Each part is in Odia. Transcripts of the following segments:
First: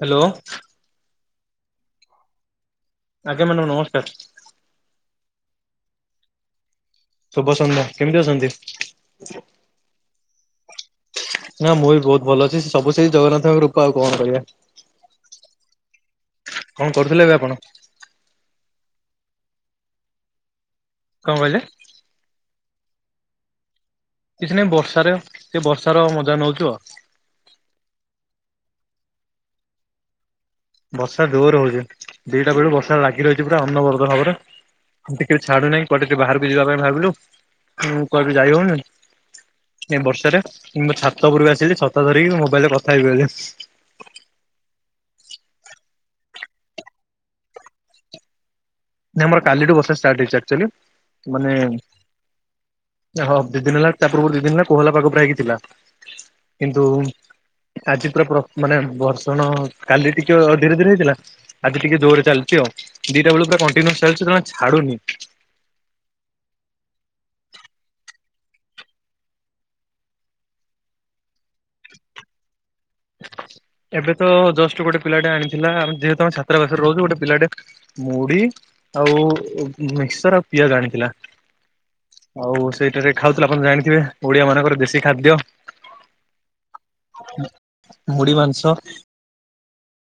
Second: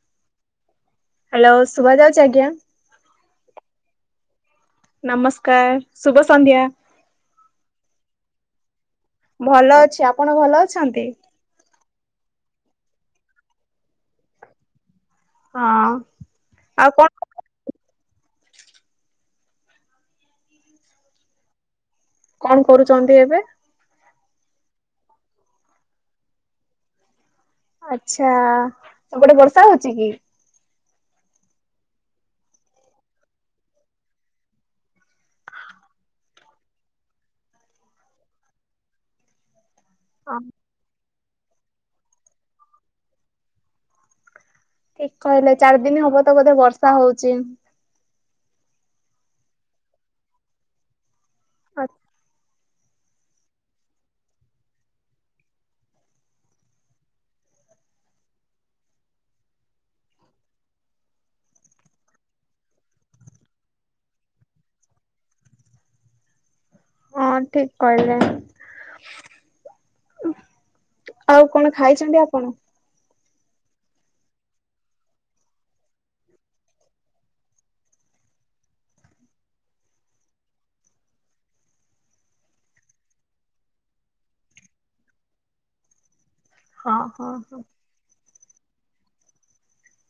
ହାଲୋ । ହାଲୋ ଶୁଭା ଯାଉଛି ଆଜ୍ଞା । ଆଜ୍ଞା ମାଡାମ ନମସ୍କାର । ନମସ୍କାର ଶୁଭ ସନ୍ଧ୍ୟା । ଶୁଭସନ୍ଧ୍ୟା କେମିତି ଅଛନ୍ତି । ଭଲ ଅଛି ଆପଣ ଭଲ ଅଛନ୍ତି? ନା ମୁଁ ବି ବହୁତ ଭଲ ଅଛି। ସବୁ ସେଇ ଜଗନ୍ନାଥଙ୍କ କୃପା ଆଉ କଣ କହିବା ହଁ । କଣ କରୁଥିଲେ ଏବେ ଆପଣ। କଁ କହିଲେ । କଣ କରୁଛନ୍ତି ଏବେ । କିଛି ନାଇଁ ବର୍ଷା ରେ ଏ ବର୍ଷାର ମଜା ନଉଛୁ ଆଉ । ଆଚ୍ଛା ସେପଟେ ବର୍ଷା ହଉଛି କି । ବର୍ଷା ଜୋର ହଉଛି ଦିଟା ବେଳୁ ବର୍ଷା ଲାଗି ରହିଛି ପୁରା ଅନବରତ ଭାବରେ । ଟିକେ ବି ଛାଡୁନାହିଁ କୁଆଡେ ଟିକେ ବାହାରକୁ ଯିବା ପାଇଁ ଭାବିଲୁ ଉଁ କୁଆଡ଼େ ବି ଯାଇ ହଉନି । ଏ ବର୍ଷା ହଁ ରେ ମୁଁ ଛାତ ଉପରକୁ ଆସିଲି ଛତା ଧରିକି ମୋବାଇଲ ରେ କଥା ହେବି ବୋଲି । ଠିକ କହିଲେ ଚାରି ଦିନ ହବ ତ ବୋଧେ ବର୍ଷା ହଉଛି । ନା ଆମର କାଲିଠୁ ବର୍ଷା ଷ୍ଟାର୍ଟ ହେଇଛି ଆକଚୁଆଲି ମାନେ । ହଁ ଦି ଦିନହେଲା ତା ପୂର୍ବରୁ ଦି ଦିନରେ କୋହଲା ପାଗ ପୁରା ହେଇକି ଥିଲା କିନ୍ତୁ । ଆଜି ପୂରା ପ୍ର ମାନେ ବର୍ଷଣ କାଲି ଟିକେ ଅ ଧୀରେ ଧୀରେ ହେଇଥିଲା ଆଜି ଟିକେ ଜୋରରେ ଚାଲିଛି । ଛି ଆଉ ଦି ଟା ବେଳୁ କଣ୍ଟିନିଓସ୍ ଚାଲିଛ ଯମା ଛାଡୁନି । ହଁ ଠିକ କହିଲେ । ଆଉ କଣ ଖାଇଛନ୍ତି ଆପଣ । ଏବେ ତ ଜଷ୍ଟ ଗୋଟେ ପିଲାଟେ ଆଣିଥିଲା ଆମେ ଯେହେତୁ ଛାତାବାସରେ ରହୁଛୁ ଗୋଟେ ପିଲାଟେ ମୁଢି । ଆଉ ମିକ୍ସର ଆଉ ପିଆଜ ଆଣିଥିଲା । ଆଉ ସେଇ ଟାରେ ଖାଉଥିଲୁ ଆପଣ ଜାଣିଥିବେ ଓଡିଆ ମାନଙ୍କର ଦେଶୀ ଖାଦ୍ୟ । ହଁ ହଁ ହଁ ‌। ମୁଢି ମାଂସ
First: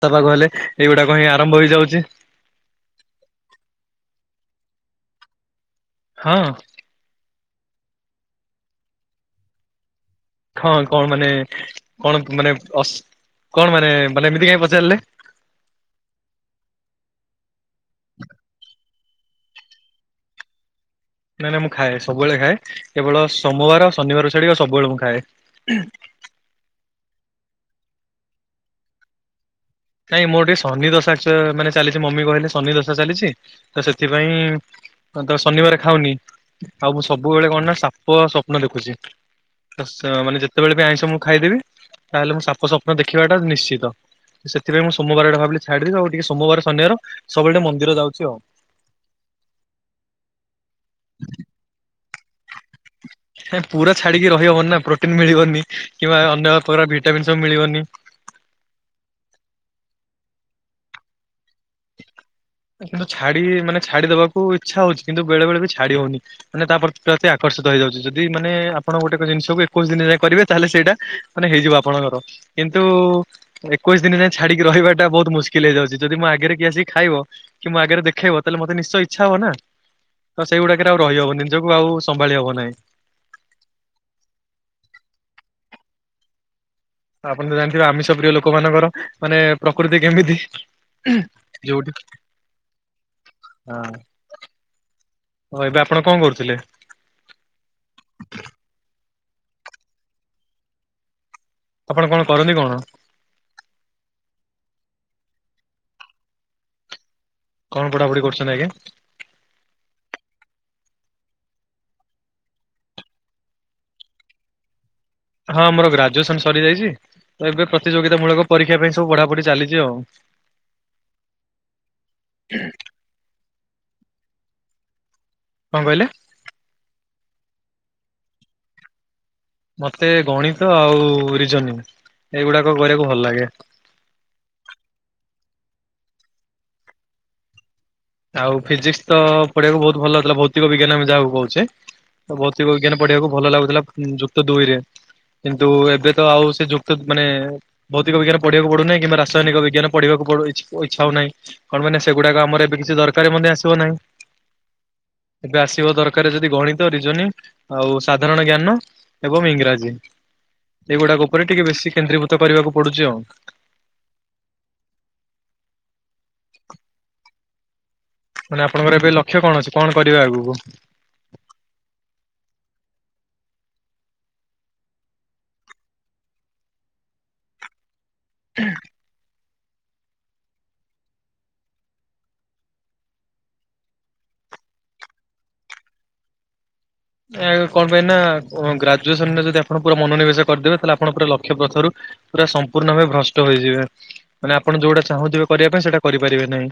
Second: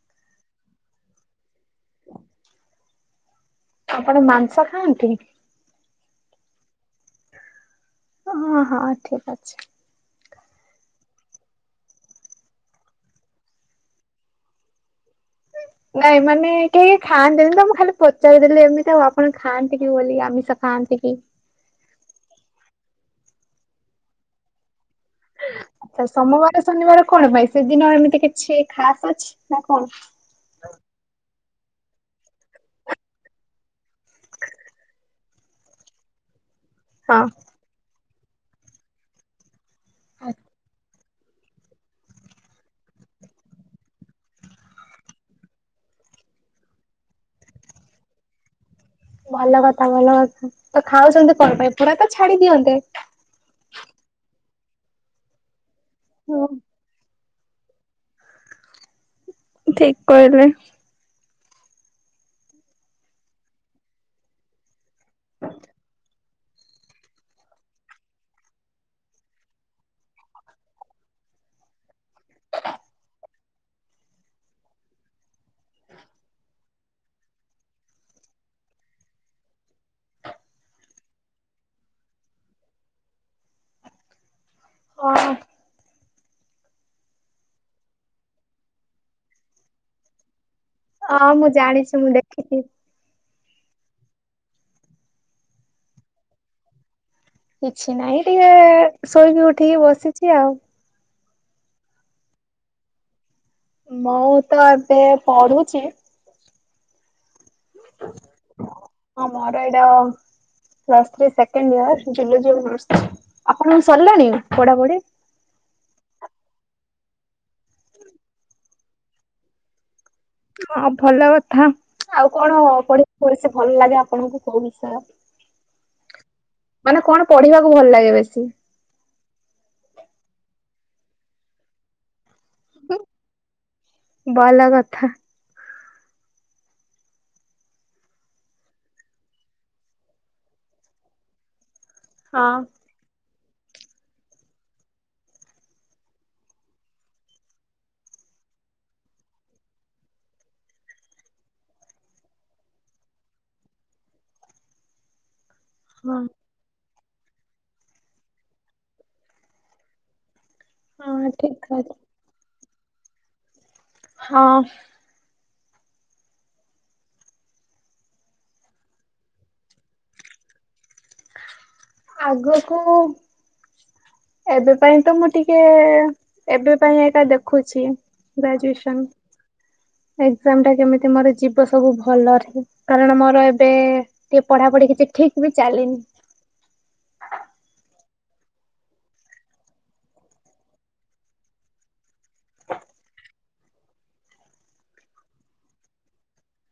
ତା ପାଗ ହେଲେ ଏଇଗୁଡାକ ହିଁ । ଆରମ୍ଭ ହେଇଯାଉଛି । ସ ଖାଆନ୍ତି । ହଁ । ହଁ ହଁ ଠିକ ଅଛି । ହଁ କଣ ମାନେ କଣ ମାନେ ଅସ କଣ ମାନେ ମାନେ ଏମିତି କାହିଁ ପଚାରିଲେ । ନାଇଁ ମାନେ କେହି ଖାଆନ୍ତିନି ତ ମୁଁ ଖାଲି ପଚାରିଦେଲି ଏମିତି ଆଉ ଆପଣ ଖାଆନ୍ତି କି ବୋଲି ଆମିଷ ଖାଆନ୍ତି କି । ନାଇଁ ନାଇଁ ମୁଁ ଖାଏ ସବୁବେଳେ ଖାଏ କେବଳ ସୋମବାର ଶନିବାର ଛାଡିକି ଆଉ ସବୁବେଳେ ମୁଁ ଖାଏ । ଆଛା ସୋମବାର ଶନିବାର କଣ ପାଇଁ ସେଦିନ ଏମିତି କିଛି ଖାସ ଅଛି । ନାଇଁ ମୋର ଟିକେ ସନ୍ନିଦଶା ଅଛି । [unintelligible] ମାନେ ଚାଲିଛି ମମି କହିଲେ ଶନିଦଶା ଚାଲିଛି ତ ସେଥିପାଇଁ ତ ଶନିବାର ଖାଉନି। ଆଉ ମୁଁ ହଁ ସବୁବେଳେ କଣ ନା ସାପ ସପ୍ନ ଦେଖୁଛି ତ ମାନେ ଯେତେବେଳେ ବି ଆଇଷ ମୁଁ ଖାଇଦେବି ତାହେଲେ ମୁଁ ସାପ ସପ୍ନ ଦେଖିବା ଟା ନିଶ୍ଚିତ। ସେଥିପାଇଁ ସୋମବାରଟା ଭାବିଲି ଛାଡ଼ିଦେବି ଆଉ ଟିକେ ସୋମବାର ସନିବାର ସବୁବେଳେ ମନ୍ଦିର ଯାଉଛି ଆଉ। ଭଲ କଥା ଭଲ କଥା ତ ଖାଉଛନ୍ତି କଣ ପାଇଁ ପୁରା ତ ଛାଡି ଦିଅନ୍ତେ। ପୁରା ଛାଡିକି ରହିହବନି ନା ପ୍ରୋଟିନ୍ ମିଳିବନି କିମ୍ବା ହଁ ଅନ୍ୟ ପ୍ରକାର ଭି [unintelligible] ସବୁ ମିଳିବନି। ଠିକ କହିଲେ। କିନ୍ତୁ ଛାଡି ମାନେ ଛାଡିଦେବାକୁ ଇଚ୍ଛା ହଉଛି କିନ୍ତୁ ବେଳେ ବେଳେ ବି ଛାଡି ହଉନି। ମାନେ ତା ପ୍ରତି ପ୍ରତି ଆକର୍ଷିତ ହେଇଯାଉଛି ଯଦି ମାନେ ଆପଣ ଗୋଟେ ଜିନିଷକୁ ଏକୋଇଶ ଦିନ ଯାଏ କରିବେ ତାହେଲେ ସେଇଟା ମାନେ ହେଇଯିବ ଆପଣଙ୍କର। କିନ୍ତୁ ଏକୋଇଶି ଦିନ ଯାଏଁ ଛାଡିକି ରହିବା ଟା ବହୁତ ମୁସ୍କିଲ ହେଇଯାଉଛି ଯଦି ମୁଁ ଆଗରେ କିଏ ଆସିକି ଖାଇବ କି ମୋ ଆଗରେ ଦେଖେଇବ ତାହେଲେ ମତେ ନିଶ୍ଚୟ ଇଚ୍ଛା ହବ ନା। ତ ସେଇଗୁଡାକରେ ଆଉ ରହିହବ ନି ନିଜକୁ ଆଉ ସମ୍ଭାଳି ହବ ନାହିଁ। ହଁ। ଆପଣ ତ ଜାଣିଥିବେ ଆମିଷ ପ୍ରିୟ ଲୋକ ମାନଙ୍କର ମାନେ ପ୍ରକୃତି କେମିତି। ହଁ ମୁଁ ଯୋଉଠି ଜାଣିଛି ମୁଁ ଦେଖିଛି। ହଁ ହଁ ଏବେ ଆପଣ କଣ କରୁଥିଲେ। କିଛି ନାହିଁ ଟିକେ ଶୋଇକି ଉଠିକି ବସିଛି ଆଉ। ଆପଣ କଣ କରନ୍ତି କଣ? ମୁଁ ତ ଏବେ ପଢୁଛି। କଣ ପଢାପଢି କରୁଛନ୍ତି ଆଜ୍ଞା? ହଁ ମର ଏଟା ଆପଣଙ୍କର ସରିଲାଣି ପଢାପଢି? ହଁ ମୋର ଗ୍ରାଜୁଏସନ ସରିଯାଇଛି ତ ଏବେ ପ୍ରତିଯୋଗିତା ମୂଳକ ପରୀକ୍ଷା ପାଇଁ ସବୁ ପଢାପଢି ଚାଲିଛି ଆଉ। ହଁ ଭଲ କଥା ଆଉ କଣ ପଢ ପଢସ ଭଲ ଲାଗେ ଆପଣଙ୍କୁ କହୁ ସାର। କଣ କହିଲେ? ମାନେ କଣ ପଢିବାକୁ ଭଲ ଲାଗେ ବେଶୀ? ମତେ ଗଣିତ ଆଉ ରିଜନୀଙ୍ଗ୍। ଏଇଗୁଡାକ କରିବାକୁ ଭଲ ଲାଗେ। ଭଲ କଥା। ଆଉ ଫିଜିକ୍ସ୍ ତ ପଢିବାଆକୁ ବହୁତ ଭଲ ଲଥିଲା ଭୌତିକ ବିଜ୍ଞାନ ଯାହାକୁ କହୁଛେ। ହଁ ଭୌତିକ ବିଜ୍ଞାନ ପଢିବାକୁ ଭଲ ଲାଗୁଥିଲା ଯୁକ୍ତ ଦୁଇରେ। କିନ୍ତୁ ଏବେ ତ ଆଉ ସେ ଯୁକ୍ତ ମାନେ ଭୌତିକ ବିଜ୍ଞାନ ପଢିବାକୁ ପଡୁନହି କିମ୍ବା ରାସାୟନିକ ବିଜ୍ଞ ପଢିବାକୁ ସବୁଆଡୁ ଇଚ୍ଛା ଇଛା ହଉନାହି କଣ ମାନେ ସେଗୁଡାକ ଆମ ଏବେ କିଛି ଦରକାର ମଧ୍ୟ ଆସିବ ନାହିଁ ଏବେ ଆସିବ ହଁ ଦରକାର ଯଦି ଗଣି ରିଜନିଙ୍ଗ୍ ଆଉ ସାଧାରଣ ଜ୍ଞାନ ଏବଂ ଇଂରାଜୀ। ଏଇଗୁଡାକ ହଁ ଉପରେ ଠିକ ଟିକେ କହିଲ ବେଶୀ କେନ୍ଦ୍ରୀଭୂତ କରିବାକୁ ପଡୁଛି ଆଉ। ହଁ। ମାନେ ଆପଣଙ୍କର ଏବେ ଲକ୍ଷ୍ୟ କଣ ଅଛି କଣ କରିବା ଆଗକୁ। ଆଗକୁ। ଏବେ ପାଇଁ ତ ମୁଁ ଟିକେ ଏବେ ପାଇଁ ଏକା ଦେଖୁଛି ଗ୍ରାଜୁଏସନ୍। ଏଜାମ ଟା କେମିତି ମୋର ଯିବ ସବୁ ଭଲରେ କାରଣ ମୋର ଏବେ ଟିକେ ପଢାପଢି କିଛି ଠିକ ବି ଚାଲିନି। ଆ କଣ ପାଇଁ ନା ଗ୍ରାଜୁଏସନରେ ଯଦି ଆପଣ ପୁରା ମନୋନିବେଶ କରିଦେବେ ତାହେଲେ ଆପଣ ପୁରା ଲକ୍ଷ ପ୍ରଥରୁ ପୁରା ସମ୍ପୂର୍ଣ୍ଣ ଭାବେ ଭ୍ରଷ୍ଟ ହୋଇଯିବେ ମାନେ ଆପଣ ଯୋଉଟା ଚାହୁଁଥିବେ କରିବା ପାଇଁ ସେଇଟା କରିପାରିବେ ନାହିଁ।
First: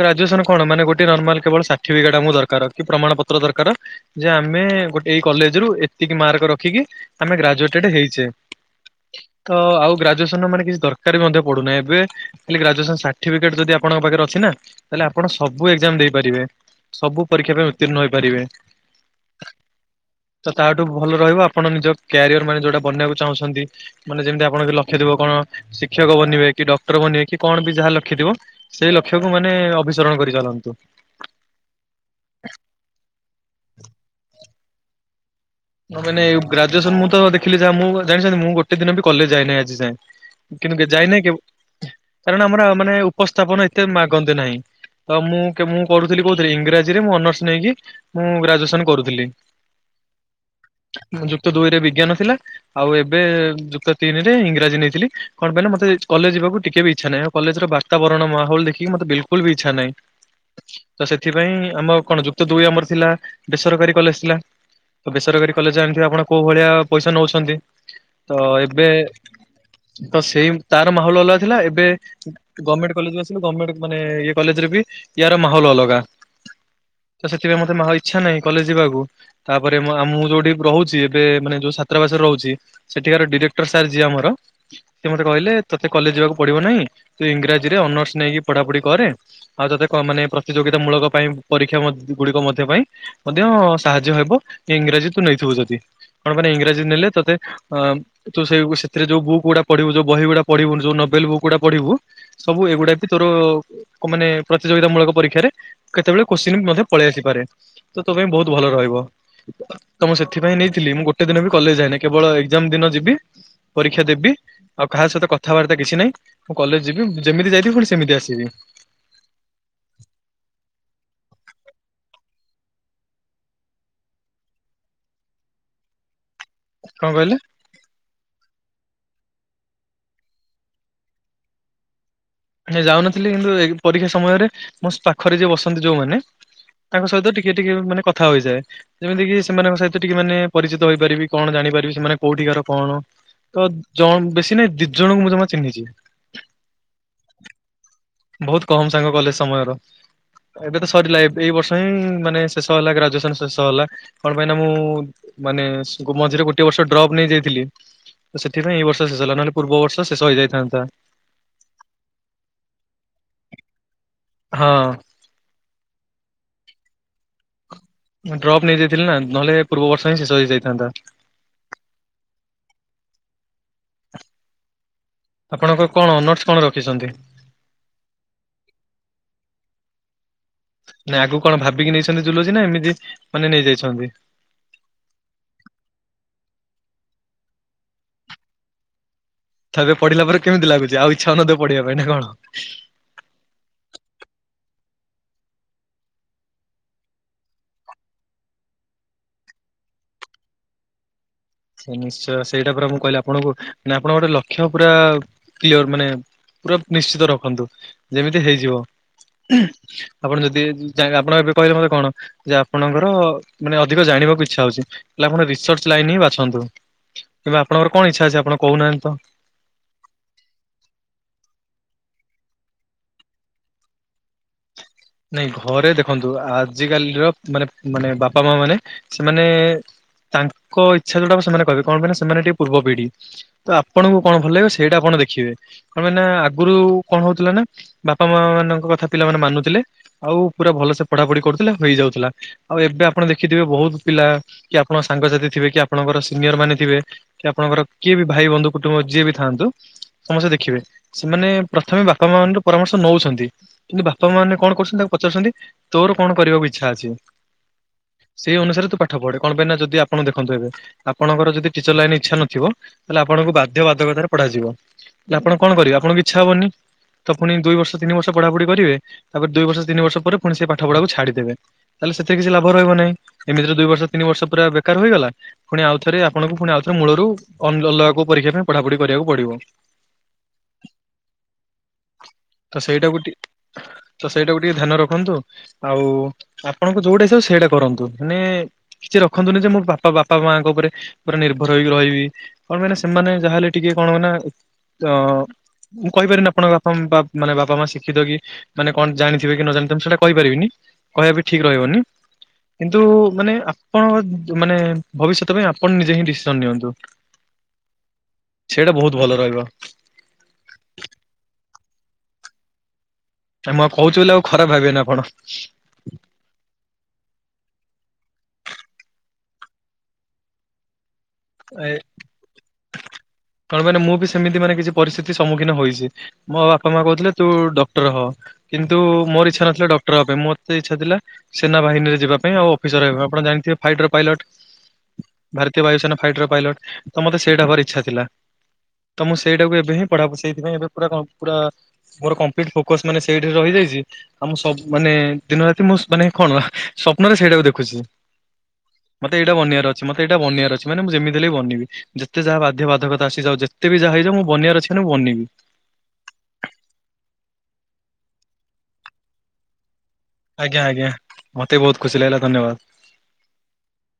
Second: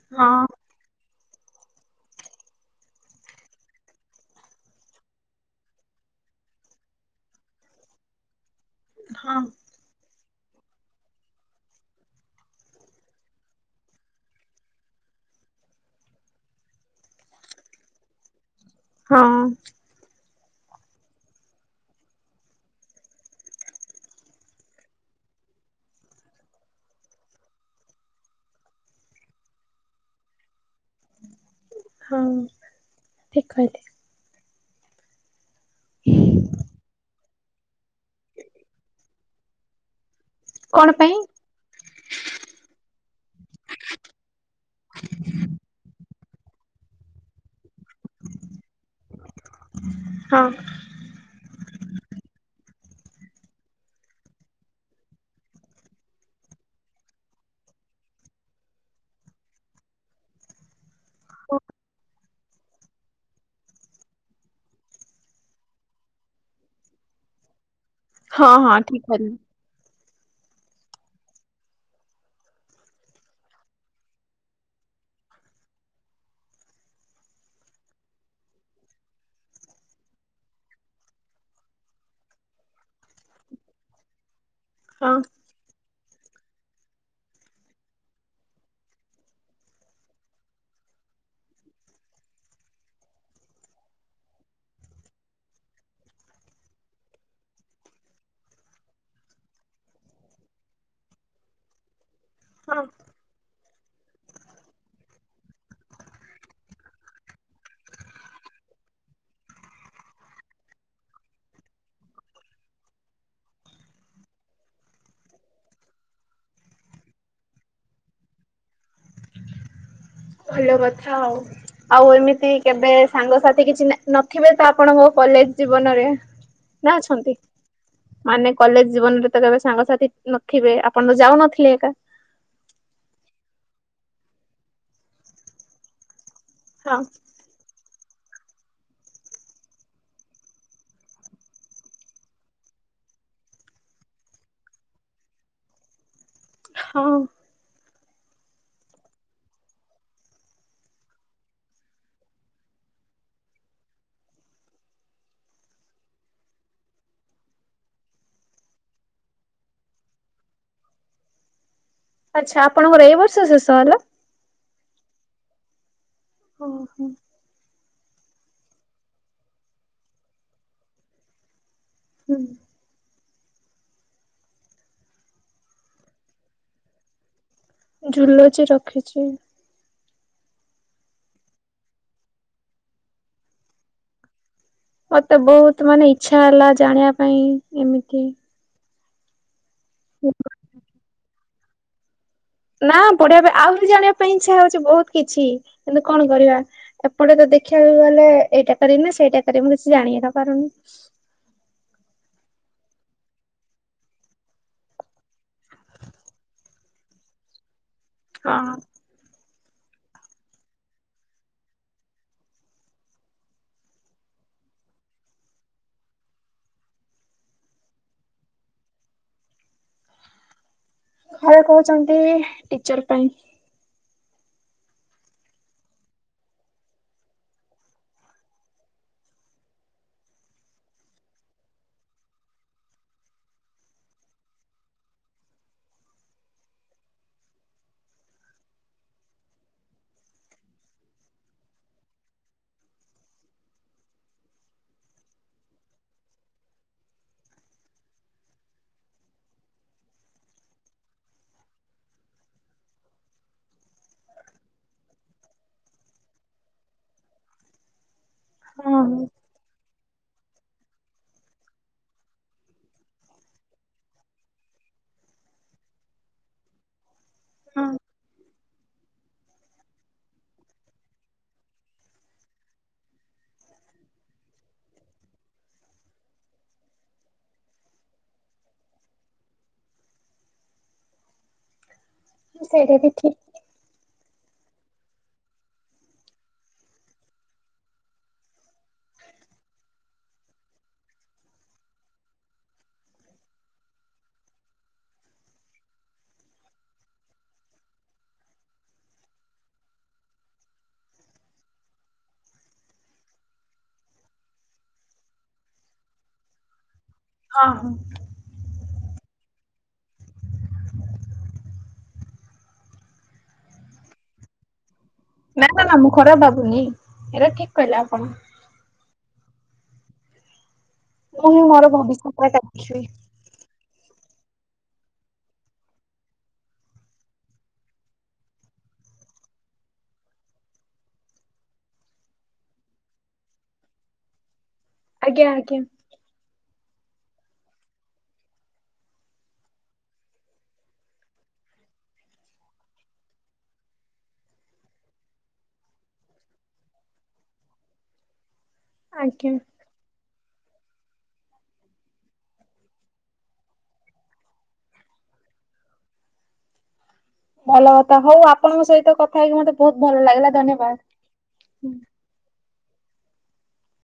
ଗ୍ରାଜୁଏସନ ହଁ କଣ ମାନେ ଗୋଟେ ନର୍ମା କେବଳ ସାର୍ଟିଫିକେଟ ଆମ ଦରକାର କି ପ୍ରମାଣ ପତ୍ର ଦରକାର ଯେ ଆ ଆମେ ଗୋଟେ ଏଇ କଲେଜ ରୁ ଏତିକି ମାର୍କ ରଖିକି ଆମେ ଗ୍ରାଜୁଏଟ ହେଇଚେ। ହଁ ତ ଆଉ ଗ୍ରାଜୁଏସନ ର ମାନେ କିଛି ଦରକାର ବି ମଧ୍ୟ ପଡୁନାହିଁ, ଏବେ ଖାଲି ଗ୍ରଜୁଏସନ ସାର୍ଟିଫେଟ ଯଦି ଆପଣଙ୍କ ପାଖରେ ଅଛି ନା ତାହଲେ ଆପଣ ସବୁ ଏଜାମ ଦେଇପାରିବେ। ସବୁ ପରୀକ୍ଷା ପାଇଁ ଉତ୍ତୀର୍ଣ୍ଣ ହୋଇପାରିବେ। ହଁ। ତ ତାହାଠୁ ଭଲ ରହିବ ଆପଣ ନିଜ କ୍ୟାରିଅର ମାନେ ଯୋଉଟା ବନିବାକୁ ଚାହୁଁଛନ୍ତି ମାନେ ଯେମିତି ଆପଣଙ୍କ ଲକ୍ଷ୍ୟ ଥିବ କଣ ଶିକ୍ଷକ ବନିବେ କି ଡକ୍ଟର ବନିବେ କି କଣ ବି ଯାହା ଲକ୍ଷ୍ୟ ଥିବ ସେଇ ଲକ୍ଷ୍ୟକୁ ମାନେ ଅଭିସରଣ କରି ଚାଲନ୍ତୁ। ହଁ ଠିକ କହି ମାନ ଗ୍ରାଜୁଏସନ ମୁଁ ତ ଦେଖିଲି ଯାହା ମୁଁ ଜାଣି ମୁଁ ଗୋଟେ ଦିନ କଲେଜ ଯାଇଏନାହିଁ ଆଜି ଯାଏଁ। କିନ୍ତୁ କଣ ପାଇଁ ଯାଇନାହିଁ କେ କାରଣ ଆମର ମାନେ ଉପସ୍ଥାପନ ଏତେ ମାଗନ୍ତି ନାହିଁ। ତ ମୁଁ ମୁଁ କରୁ କହୁଥିଲ ଇଂରାଜୀରେ ମୁ ଅନର୍ସ ନେଇକି ମୁଁ ଗ୍ରାଜୁଏସନ କରୁଥିଲି। ହଁ। ଯୁକ୍ତ ଦୁଇ ରେ ବିଜ୍ଞାନ ଥିଲା, ଆଉ ଏବେ ଯୁକ୍ତ ତିନିରେ ଇଂରାଜୀ ନେଇଥିଲି କଣ କହିଲ ମତେ କଲେଜ କୁ ଟିକେ ବି ଇଚ୍ଛା ନାହିଁ କଲେଜର ବାତାବରଣ ମାହଲ ଦେଖିକି ମତେ ବିଲକୁଲ ବି ଇଚ୍ଛା ନାହିଁ। ତ ସେଥିପାଇଁ ଆମ କଣ ଯୁକ୍ତ ଦୁଇ ଆମର ଥିଲା ବେସରକାରୀ କଲେଜ ଥିଲା, ବେଶ୍ ସରକାରୀ କଲେଜ ଆଣିିବେ ଆପଣ କୋଉ ଭଳିଆ ପଇସା ନେଉଚନ୍ତି। ହଁ ହଁ ଠିକ ଅ ତ ସେଇ ତାର ମାହୋଲ ଅଲଗା ଥିଲା, ଏବେ ଗଭର୍ଣ୍ଣମେଣ୍ଟ କଲେଜକୁ ଆସିଲ ଗଭର୍ଣ୍ଣମେଣ୍ଟ ମାନେ ଇଏ କଲେଜରେ ବି ୟାର ମାହୋଲ ଅଲଗା ତ ସେଥିପାଇଁ ମତେ ଇଚ୍ଛା ନାହିଁ କଲେଜ ଯିବାକୁ, ତାପରେ ଆ ମୁଁ ଯୋଉଠି ରହୁଚି ଏବେ ମାନେ ଯୋଉ ଛାତାବାସରେ ରହୁଚି ସେଠିକାର ଡିରେକ୍ଟର ସାର୍ ଯିଏ ଆମର ସେ ହଁ ମତେ କହିଲେ ତୋତେ କଲେଜ ଯିବାକୁ ପଡିବ ନାହିଁ, ତୁ ଇଂରାଜୀରେ ଅନର୍ସ ନେଇକି ପଢା ପଢି କରେ ଆଉ ତୋତେ ମାନେ ତି ଯୋଗି ମୂଳକ ପାଇଁ ପରୀକ୍ଷା ଗୁଡିକ ମଧ୍ୟ ପାଇଁ ମଧ୍ୟ ସାହାଯ୍ୟ ହେବ। ଇଂରାଜୀ ତୁ ନେଇଥିବୁ ଯଦି କଣ ମାନେ ଇଂରାଜୀ ନେଲେ ତତେ ଅ ତୁ ସେ ସେଥିରେ ଯୋଉ ବୁ ଗୁଡା ପଢିବୁ ଯଉ ବହି ଗୁଡା ପଢିବୁ ଯୋଉ ନୋେଲ ବୁକ୍ ଗୁଡା ପଢିବୁ ସବୁ ହଁ। ଏଗୁଡା ବି ତୋର ମାନେ ପ୍ର ପ୍ରତିଯୋଗିତା ମୂଳକ ପରୀକ୍ଷାରେ କେତେବେଳେ କୋଶ୍ଚିନ୍ ମଧ୍ୟ ପଳେଇ ଆସିପାରେ ତ ତୋ ପାଇଁ ବହୁତ ଭଲ ରହିବ। ତ ମୁଁ ସେଥିପାଇଁ ନେଇଥିଲି ମୁଁ ଗୋଟେ ଦିନ ବି କଲେଜ ଯାଇଏନି କେବଳ ଏଜାମ ଦିନ ଯିବି ପରୀକ୍ଷା ଦେବି ଆଉ କାହା ସହିତ କଥାବାର୍ତ୍ତା କିଛି ନାହିଁ ମୁଁ କଲେଜ ଯିବି ଯେମିତି ଯାଇଥିବି ପୁଣି ସେମିତି ଆସିବି। [inaudible] ଭଲ କଥା ଆଉ। ଆଉ ଏମିତି କେବେ ସାଙ୍ଗସାଥି କିଛି ନଥିବେ ତ ଆପଣଙ୍କ କଲେଜ ଜୀବନରେ? ନା କଣ ଅଛନ୍ତି କହିଲେ ମାନେ କଲେଜ ଜୀବନରେ ତ କେବେ ସାଙ୍ଗସାଥି ନଥିବେ ଆପଣ ତ ଯାଉନଥିଲେ ଏକା। ଯାଉନଥିଲି କିନ୍ତୁ ଏ ପରୀକ୍ଷା ସମୟରେ ମୋ ପାଖରେ ଯିଏ ବସନ୍ତି ଯୋଉମାନେ ହଁ ତାଙ୍କ ସହିତ ଟିକେ ଟିକେ ମାନେ କ କଥା ହୋଇଯାଏ, ଯେମିତି କିି ସେମାନଙ୍କ ସହିତ ଟିକେ ମାନେ ପରିଚିତ ହୋଇପାରିବି କଣ ଜାଣିପାରିବି ସେମାନେ କୋଉଠିିକାର କଣ ତ ଜଣ ବେଶୀ ନାଇଁ ଦି ଜଣଙ୍କୁ ମୁଁ ତମେ ଚିହ୍ନିଚି। ହଁ। ବୋହୁତ କମ ସାଙ୍ଗ କଲେଜ ସମୟର। ଏବେ ତ ସରିଲା ଏ ଏଇ ବର୍ଷ ହିଁ ମାନେ ଶେଷ ହେଲା ଗ୍ରାଜୁଏସନ ଶେଷ ହେଲା, କଣ ପାଇଁ ନା ମୁଁ ମାନେ ମଝିରେ ଗୋଟେ ବର୍ଷ ଡ୍ରପ୍ ନେଇଯାଇଥିଲି। ତ ସେଥିପାଇଁ ଏଇ ବର୍ଷ ଶେଷ ହେଲା, ନହେଲେ ପୂର୍ବ ବର୍ଷ ଶେଷ ହେଇଯାଇଥାନ୍ତା। ଆଚ୍ଛା ଆପଣଙ୍କର ଏଇ ବର୍ଷ ଶେଷ ହେଲା। ହଁ। ଓହୋ। ଡପ୍ ନେଇଯାଇଥିଲେ ନା ନହେଲେ ପୂର୍ବ ବର୍ଷ ହିଁ ଶେଷ ହେଇଯାଇଥାନ୍ତା। ହୁଁ। ଆପଣଙ୍କ କଣ ଅନର୍ସ କଣ ରଖିଛନ୍ତି? ଜୁଲୋଜି ରଖିଛି। ନାଇଁ ଆଗକୁ କଣ ଭାବିକି ନେଇଛନ୍ତି ଜୁଲୋଜି ନା, ଏମିତି ମାନେ ନେଇଯାଇଛନ୍ତି। ମତେ ବହୁତ ମାନେ ଇଛା ହେଲା ଜାଣିବା ପାଇଁ ଏମିତି ତ ଏବେ ପଢିଲା ପରେ କେମିତି ଲାଗୁଛି? ଆଉ ଇଚ୍ଛା ହଉନଥିବ ପଢିବା ପାଇଁ ନା କଣ? ନା ପଢିବା ପାଇଁ ଆହୁରି ଜାଣିବା ପାଇଁ ଇଚ୍ଛା ହଉଛି ବହୁତ କିଛି କିନ୍ତୁ କଣ କରିବା ଏପଟେ ତ ଦେଖିବାକୁ ଗଲେ ଏଇଟା କରିବୁ ନା ସେଇଟା କରିିବୁ ମୁଁ କିଛି ଜାଣି ଜାଣି ତ ପାରୁନି। ସେ ନିଶ୍ଚୟ ସେଇଟା ପୁରା ମୁଁ କହିଲି ଆପଣଙ୍କୁ ମାନେ ଆପଣଙ୍କ ଗୋଟେ ଲକ୍ଷ୍ୟ ପୁରା କ୍ଲିଅର ମାନେ ପୁରା ନିଶ୍ଚିତ ରଖନ୍ତୁ ଯେମିତି ହଁ ହେଇଯିବ। ଆପଣ ଯଦି ଚାହିଁବେ ଆପଣ ଏବେ କହିଲେ ମତେ କଣ ଯେ ଆପଣଙ୍କର ମାନେ ଅଧିକ ଜାଣିବାକୁ ଇଚ୍ଛା ହଉଚି। ହେଲେ ଆପଣ ରିସର୍ଚ୍ଚ ଲାଇନି ହିଁ ବା ବାଛନ୍ତୁ ଏବେ ଆପଣଙ୍କର କଣ ଇଛା ଅଛି ଆପଣ କହୁନାହାନ୍ତି ତ? ଘରେ କହୁଛନ୍ତି ଟିଚର ପାଇଁ। ନାଇଁ ଘରେ ଦେଖନ୍ତୁ ଆଜିକାଲିର ମାନେ ମାନେ ବାପା ମା ମାନେ ସେମାନେ ତାଙ୍କ ଇଚ୍ଛା ଯୋଉଟା ସେମାନେ କହିବେ। କଣ ପାଇଁ ନା ସେମାନେ ଟିକେ ପୂର୍ବ ପିଢ଼ି। ତ ଆପଣଙ୍କୁ କଣ ଭଲ ଲାଗିବ ସେଇଟା ଆପଣ ଦେଖିବେ କଣ ପାଇଁ ନା ଆଗରୁ କଣ ହଉଥିଲା ନା ବାପା ମା ମାନଙ୍କ କଥା ପିଲାମାନେ ମାନୁଥିଲେ। ଆଉ ପୁରା ଭଲସେ ପଢା ପଢି କରୁଥିଲେ ହେଇଯାଉଥିଲା। ଆଉ ଏବେ ଆପଣ ଦେଖିଥିବେ ବହୁତ ପିଲା କି ଆପଣଙ୍କ ସାଙ୍ଗସାଥି ଥିବେ କି ଆପଣଙ୍କର ସିନିୟର ମାନେ ଥିବେ କି ଆପଣଙ୍କର କିଏ ବି ଭାଇ ବନ୍ଧୁ କୁଟୁମ୍ବ ଯିଏ ବି ଥାନ୍ତୁ ସମସ୍ତେ ଦେଖିବେ। ସେମାନେ ପ୍ରଥମେ ବାପା ମାାନଙ୍କର ପରାମର୍ଶ ନଉଛନ୍ତି ।କିନ୍ତୁ ବାପା ମାନେ କଣ କରୁଛନ୍ତି ତାକୁ ପଚାରୁଛନ୍ତି ତୋର କଣ କରିବାକୁ ଇଚ୍ଛା ଅଛି? ସେଇ ଅନୁସାରେ ତୁ ହଁ ପାଠ ପଢେ କଣ ପାଇଁ ନା ଯଦି ଆ ଆପଣ ଦେଖନ୍ତୁ ଏବେ ଆପଣଙ୍କର ଯଦି ଟିଚର ଲାଇନ ଇଚ୍ଛା ନଥିବ ତାହେଲେ ଆପଣଙ୍କୁ ବାଧ୍ୟ ବାଧକତାରେ ପଢାଯିବ। ହେଲେ ଆପଣ କଣ କରିବେ ଆପଣଙ୍କ ଇଚ୍ଛା ହବନି। ତ ପୁଣି ଦୁଇ ବର୍ଷ ହଁ ତିନିବର୍ଷ ପଢାପଢି କରିବେ। ତାପରେ ଦୁଇ ବର୍ଷ ତିନିବର୍ଷ ପରେ ପୁଣି ସେଇ ପାଠ ପଢାକୁ ଛାଡି ଦେବେ। ତାହେଲେ ସେଥିରେ କିଛି ଲାଭ ରହିବନି। ଏମତି ଦୁଇ ବର୍ଷ ତିିନି ବର୍ଷ ପୁରା ବେକାର ହୋଇଗଲା। ପୁଣି ଆଉଥରେ ଆପଣଙ୍କୁ ପୁଣି ଆଉଥରେ ମୂଳରୁ ଅନ୍ୟ ଅଲଗା କୋଉ ପରୀକ୍ଷା ପାଇଁ ପଢାପଢି କରିବାକୁ ପଡ଼ିବ। ତ ସେଇଟା ବି ସେଇଟାକୁ ଟି ଠିକ୍। ତ ସେଇଟାକୁ ଟିକେ ଧ୍ୟାନ ରଖନ୍ତୁ। ଆଉ ଆପଣଙ୍କ ଯୋଉଟା ଇଛା ସେଇଟା କରନ୍ତୁ। ମାନେ ରଖନ୍ତୁନି ଯେ ମୋ ବାପା ବାପା ମାଙ୍କ ଉପରେ ପୁରା ନିର୍ଭରହେଇକି ରହିବି। କଣ ପାଇଁ ନା ସେମାନେ ଯାହା ହେଲେ ଟିକେ କଣ ନା ଅ ମୁଁ କହିପାରିନି ଆପଣଙ୍କ ବାପା ମାନେ ବାପା ମା ଶିଖିତ କି ମାନେ କଣ ଜାଣିଥିବେ କି ନ ଜାଣିଥିବେ ସେଟା କହିପାରିବିନି। କହିବା ବି ଠିକ୍ ରହିବନି। କିନ୍ତୁ ମାନେ ଆପଣ ମାନେ ଭବିଷ୍ୟତ ପାଇଁ ଆପଣ ନିଜେ ହିଁ ଡିସିସନ ନିଅନ୍ତୁ। ହଁ ହଁ। ସେଇଟା ବହୁତ ଭଲ ରହିବ। ନା ମୁଁ କହୁଛି ବୋଲି ଆଉ ଖରାପ ଭାବିବେନି ଆ ନା ନା ନା ମୁଁ ଖରାପ ଭାବୁନି। ଏଇଟା ଠିକ କହିଲେ ଆପଣ। ମୁଁ ହିଁ ଏ ମୋର ଭବିଷ୍ୟତ। [unintelligible] କଣ ପାଇଁ ନା ମୁଁ ବି ସେମିତି ମାନେ କିଛି ପରିସ୍ଥିତି ସମ୍ମୁଖୀନ ହୋଇଛି। ମୋ ବାପା ମା କହୁଥିଲେ ତୁ ଡକ୍ଟର ହୋ। କିନ୍ତୁ ମୋର ଇଚ୍ଛା ନଥିଲା ଡକ୍ଟର ହେବା ପାଇଁ। ମୋତେ ଇଚ୍ଛା ଥିଲା ସେନା ବାହିନୀରେ ଯିବା ପାଇଁ ଆଉ ଅଫିସର ହେବା ଆପଣ ଜାଣିଥିବେ ଫାଇଟର ପାଇଲଟ। ଆଜ୍ଞା ଆଜ୍ଞା ଭାରତୀୟ ବାୟୁସେନା ଫାଇଟର ପାଇଲଟ ତ ମତେ ସେଇଟା ହେବାର ଇଚ୍ଛା ଥିଲା। [inaudible] ତ ମୁଁ ସେଇଟାକୁ ଏବେ ହିଁ ପଢ଼ା ସେଇଥିପାଇଁ ଏବେ ପୁରା ପୁରା ମୋର କମ୍ପ୍ଲିଟ ଫୋକସ ମାନେ ସେଇଠାରେ ରହିଯାଇଛି। ଆ ମୁଁ ସବୁ ମାନେ ଦିନ ରାତି ମୁଁ ମାନେ କଣ ସ୍ଵପ୍ନରେ ସେଇଟାକୁ ଦେଖୁଛି। ମତେ ଆଜ୍ଞା। ଏଇଟା ବନିବାର ଅଛି ମତେ ଏଇଟା ବନିବାରେ ଅଛି ମାନେ ମୁଁ ଯେମିତି ହେଲେ ବନିବି ଯେତେ ଯାହା ବାଧ୍ୟ ବାଧକ ଆସିଯାଉ ଯେତେବି ଯାହା ହେଇଯାଉ ମୁଁ ବନିବାର ଅଛି ମାନେ ମୁଁ ବନିବି। ଭଲ କଥା ହଉ ଆପଣଙ୍କ ସହିତ କଥା ହେଇକି ମତେ ବହୁତ ଭଲ ଲାଗିଲା ଆଜ୍ଞା ଆଜ୍ଞା ମତେ ବି ଧନ୍ୟବାଦ। ବହୁତ ଖୁସି ଲାଗିଲା ଧନ୍ୟବାଦ।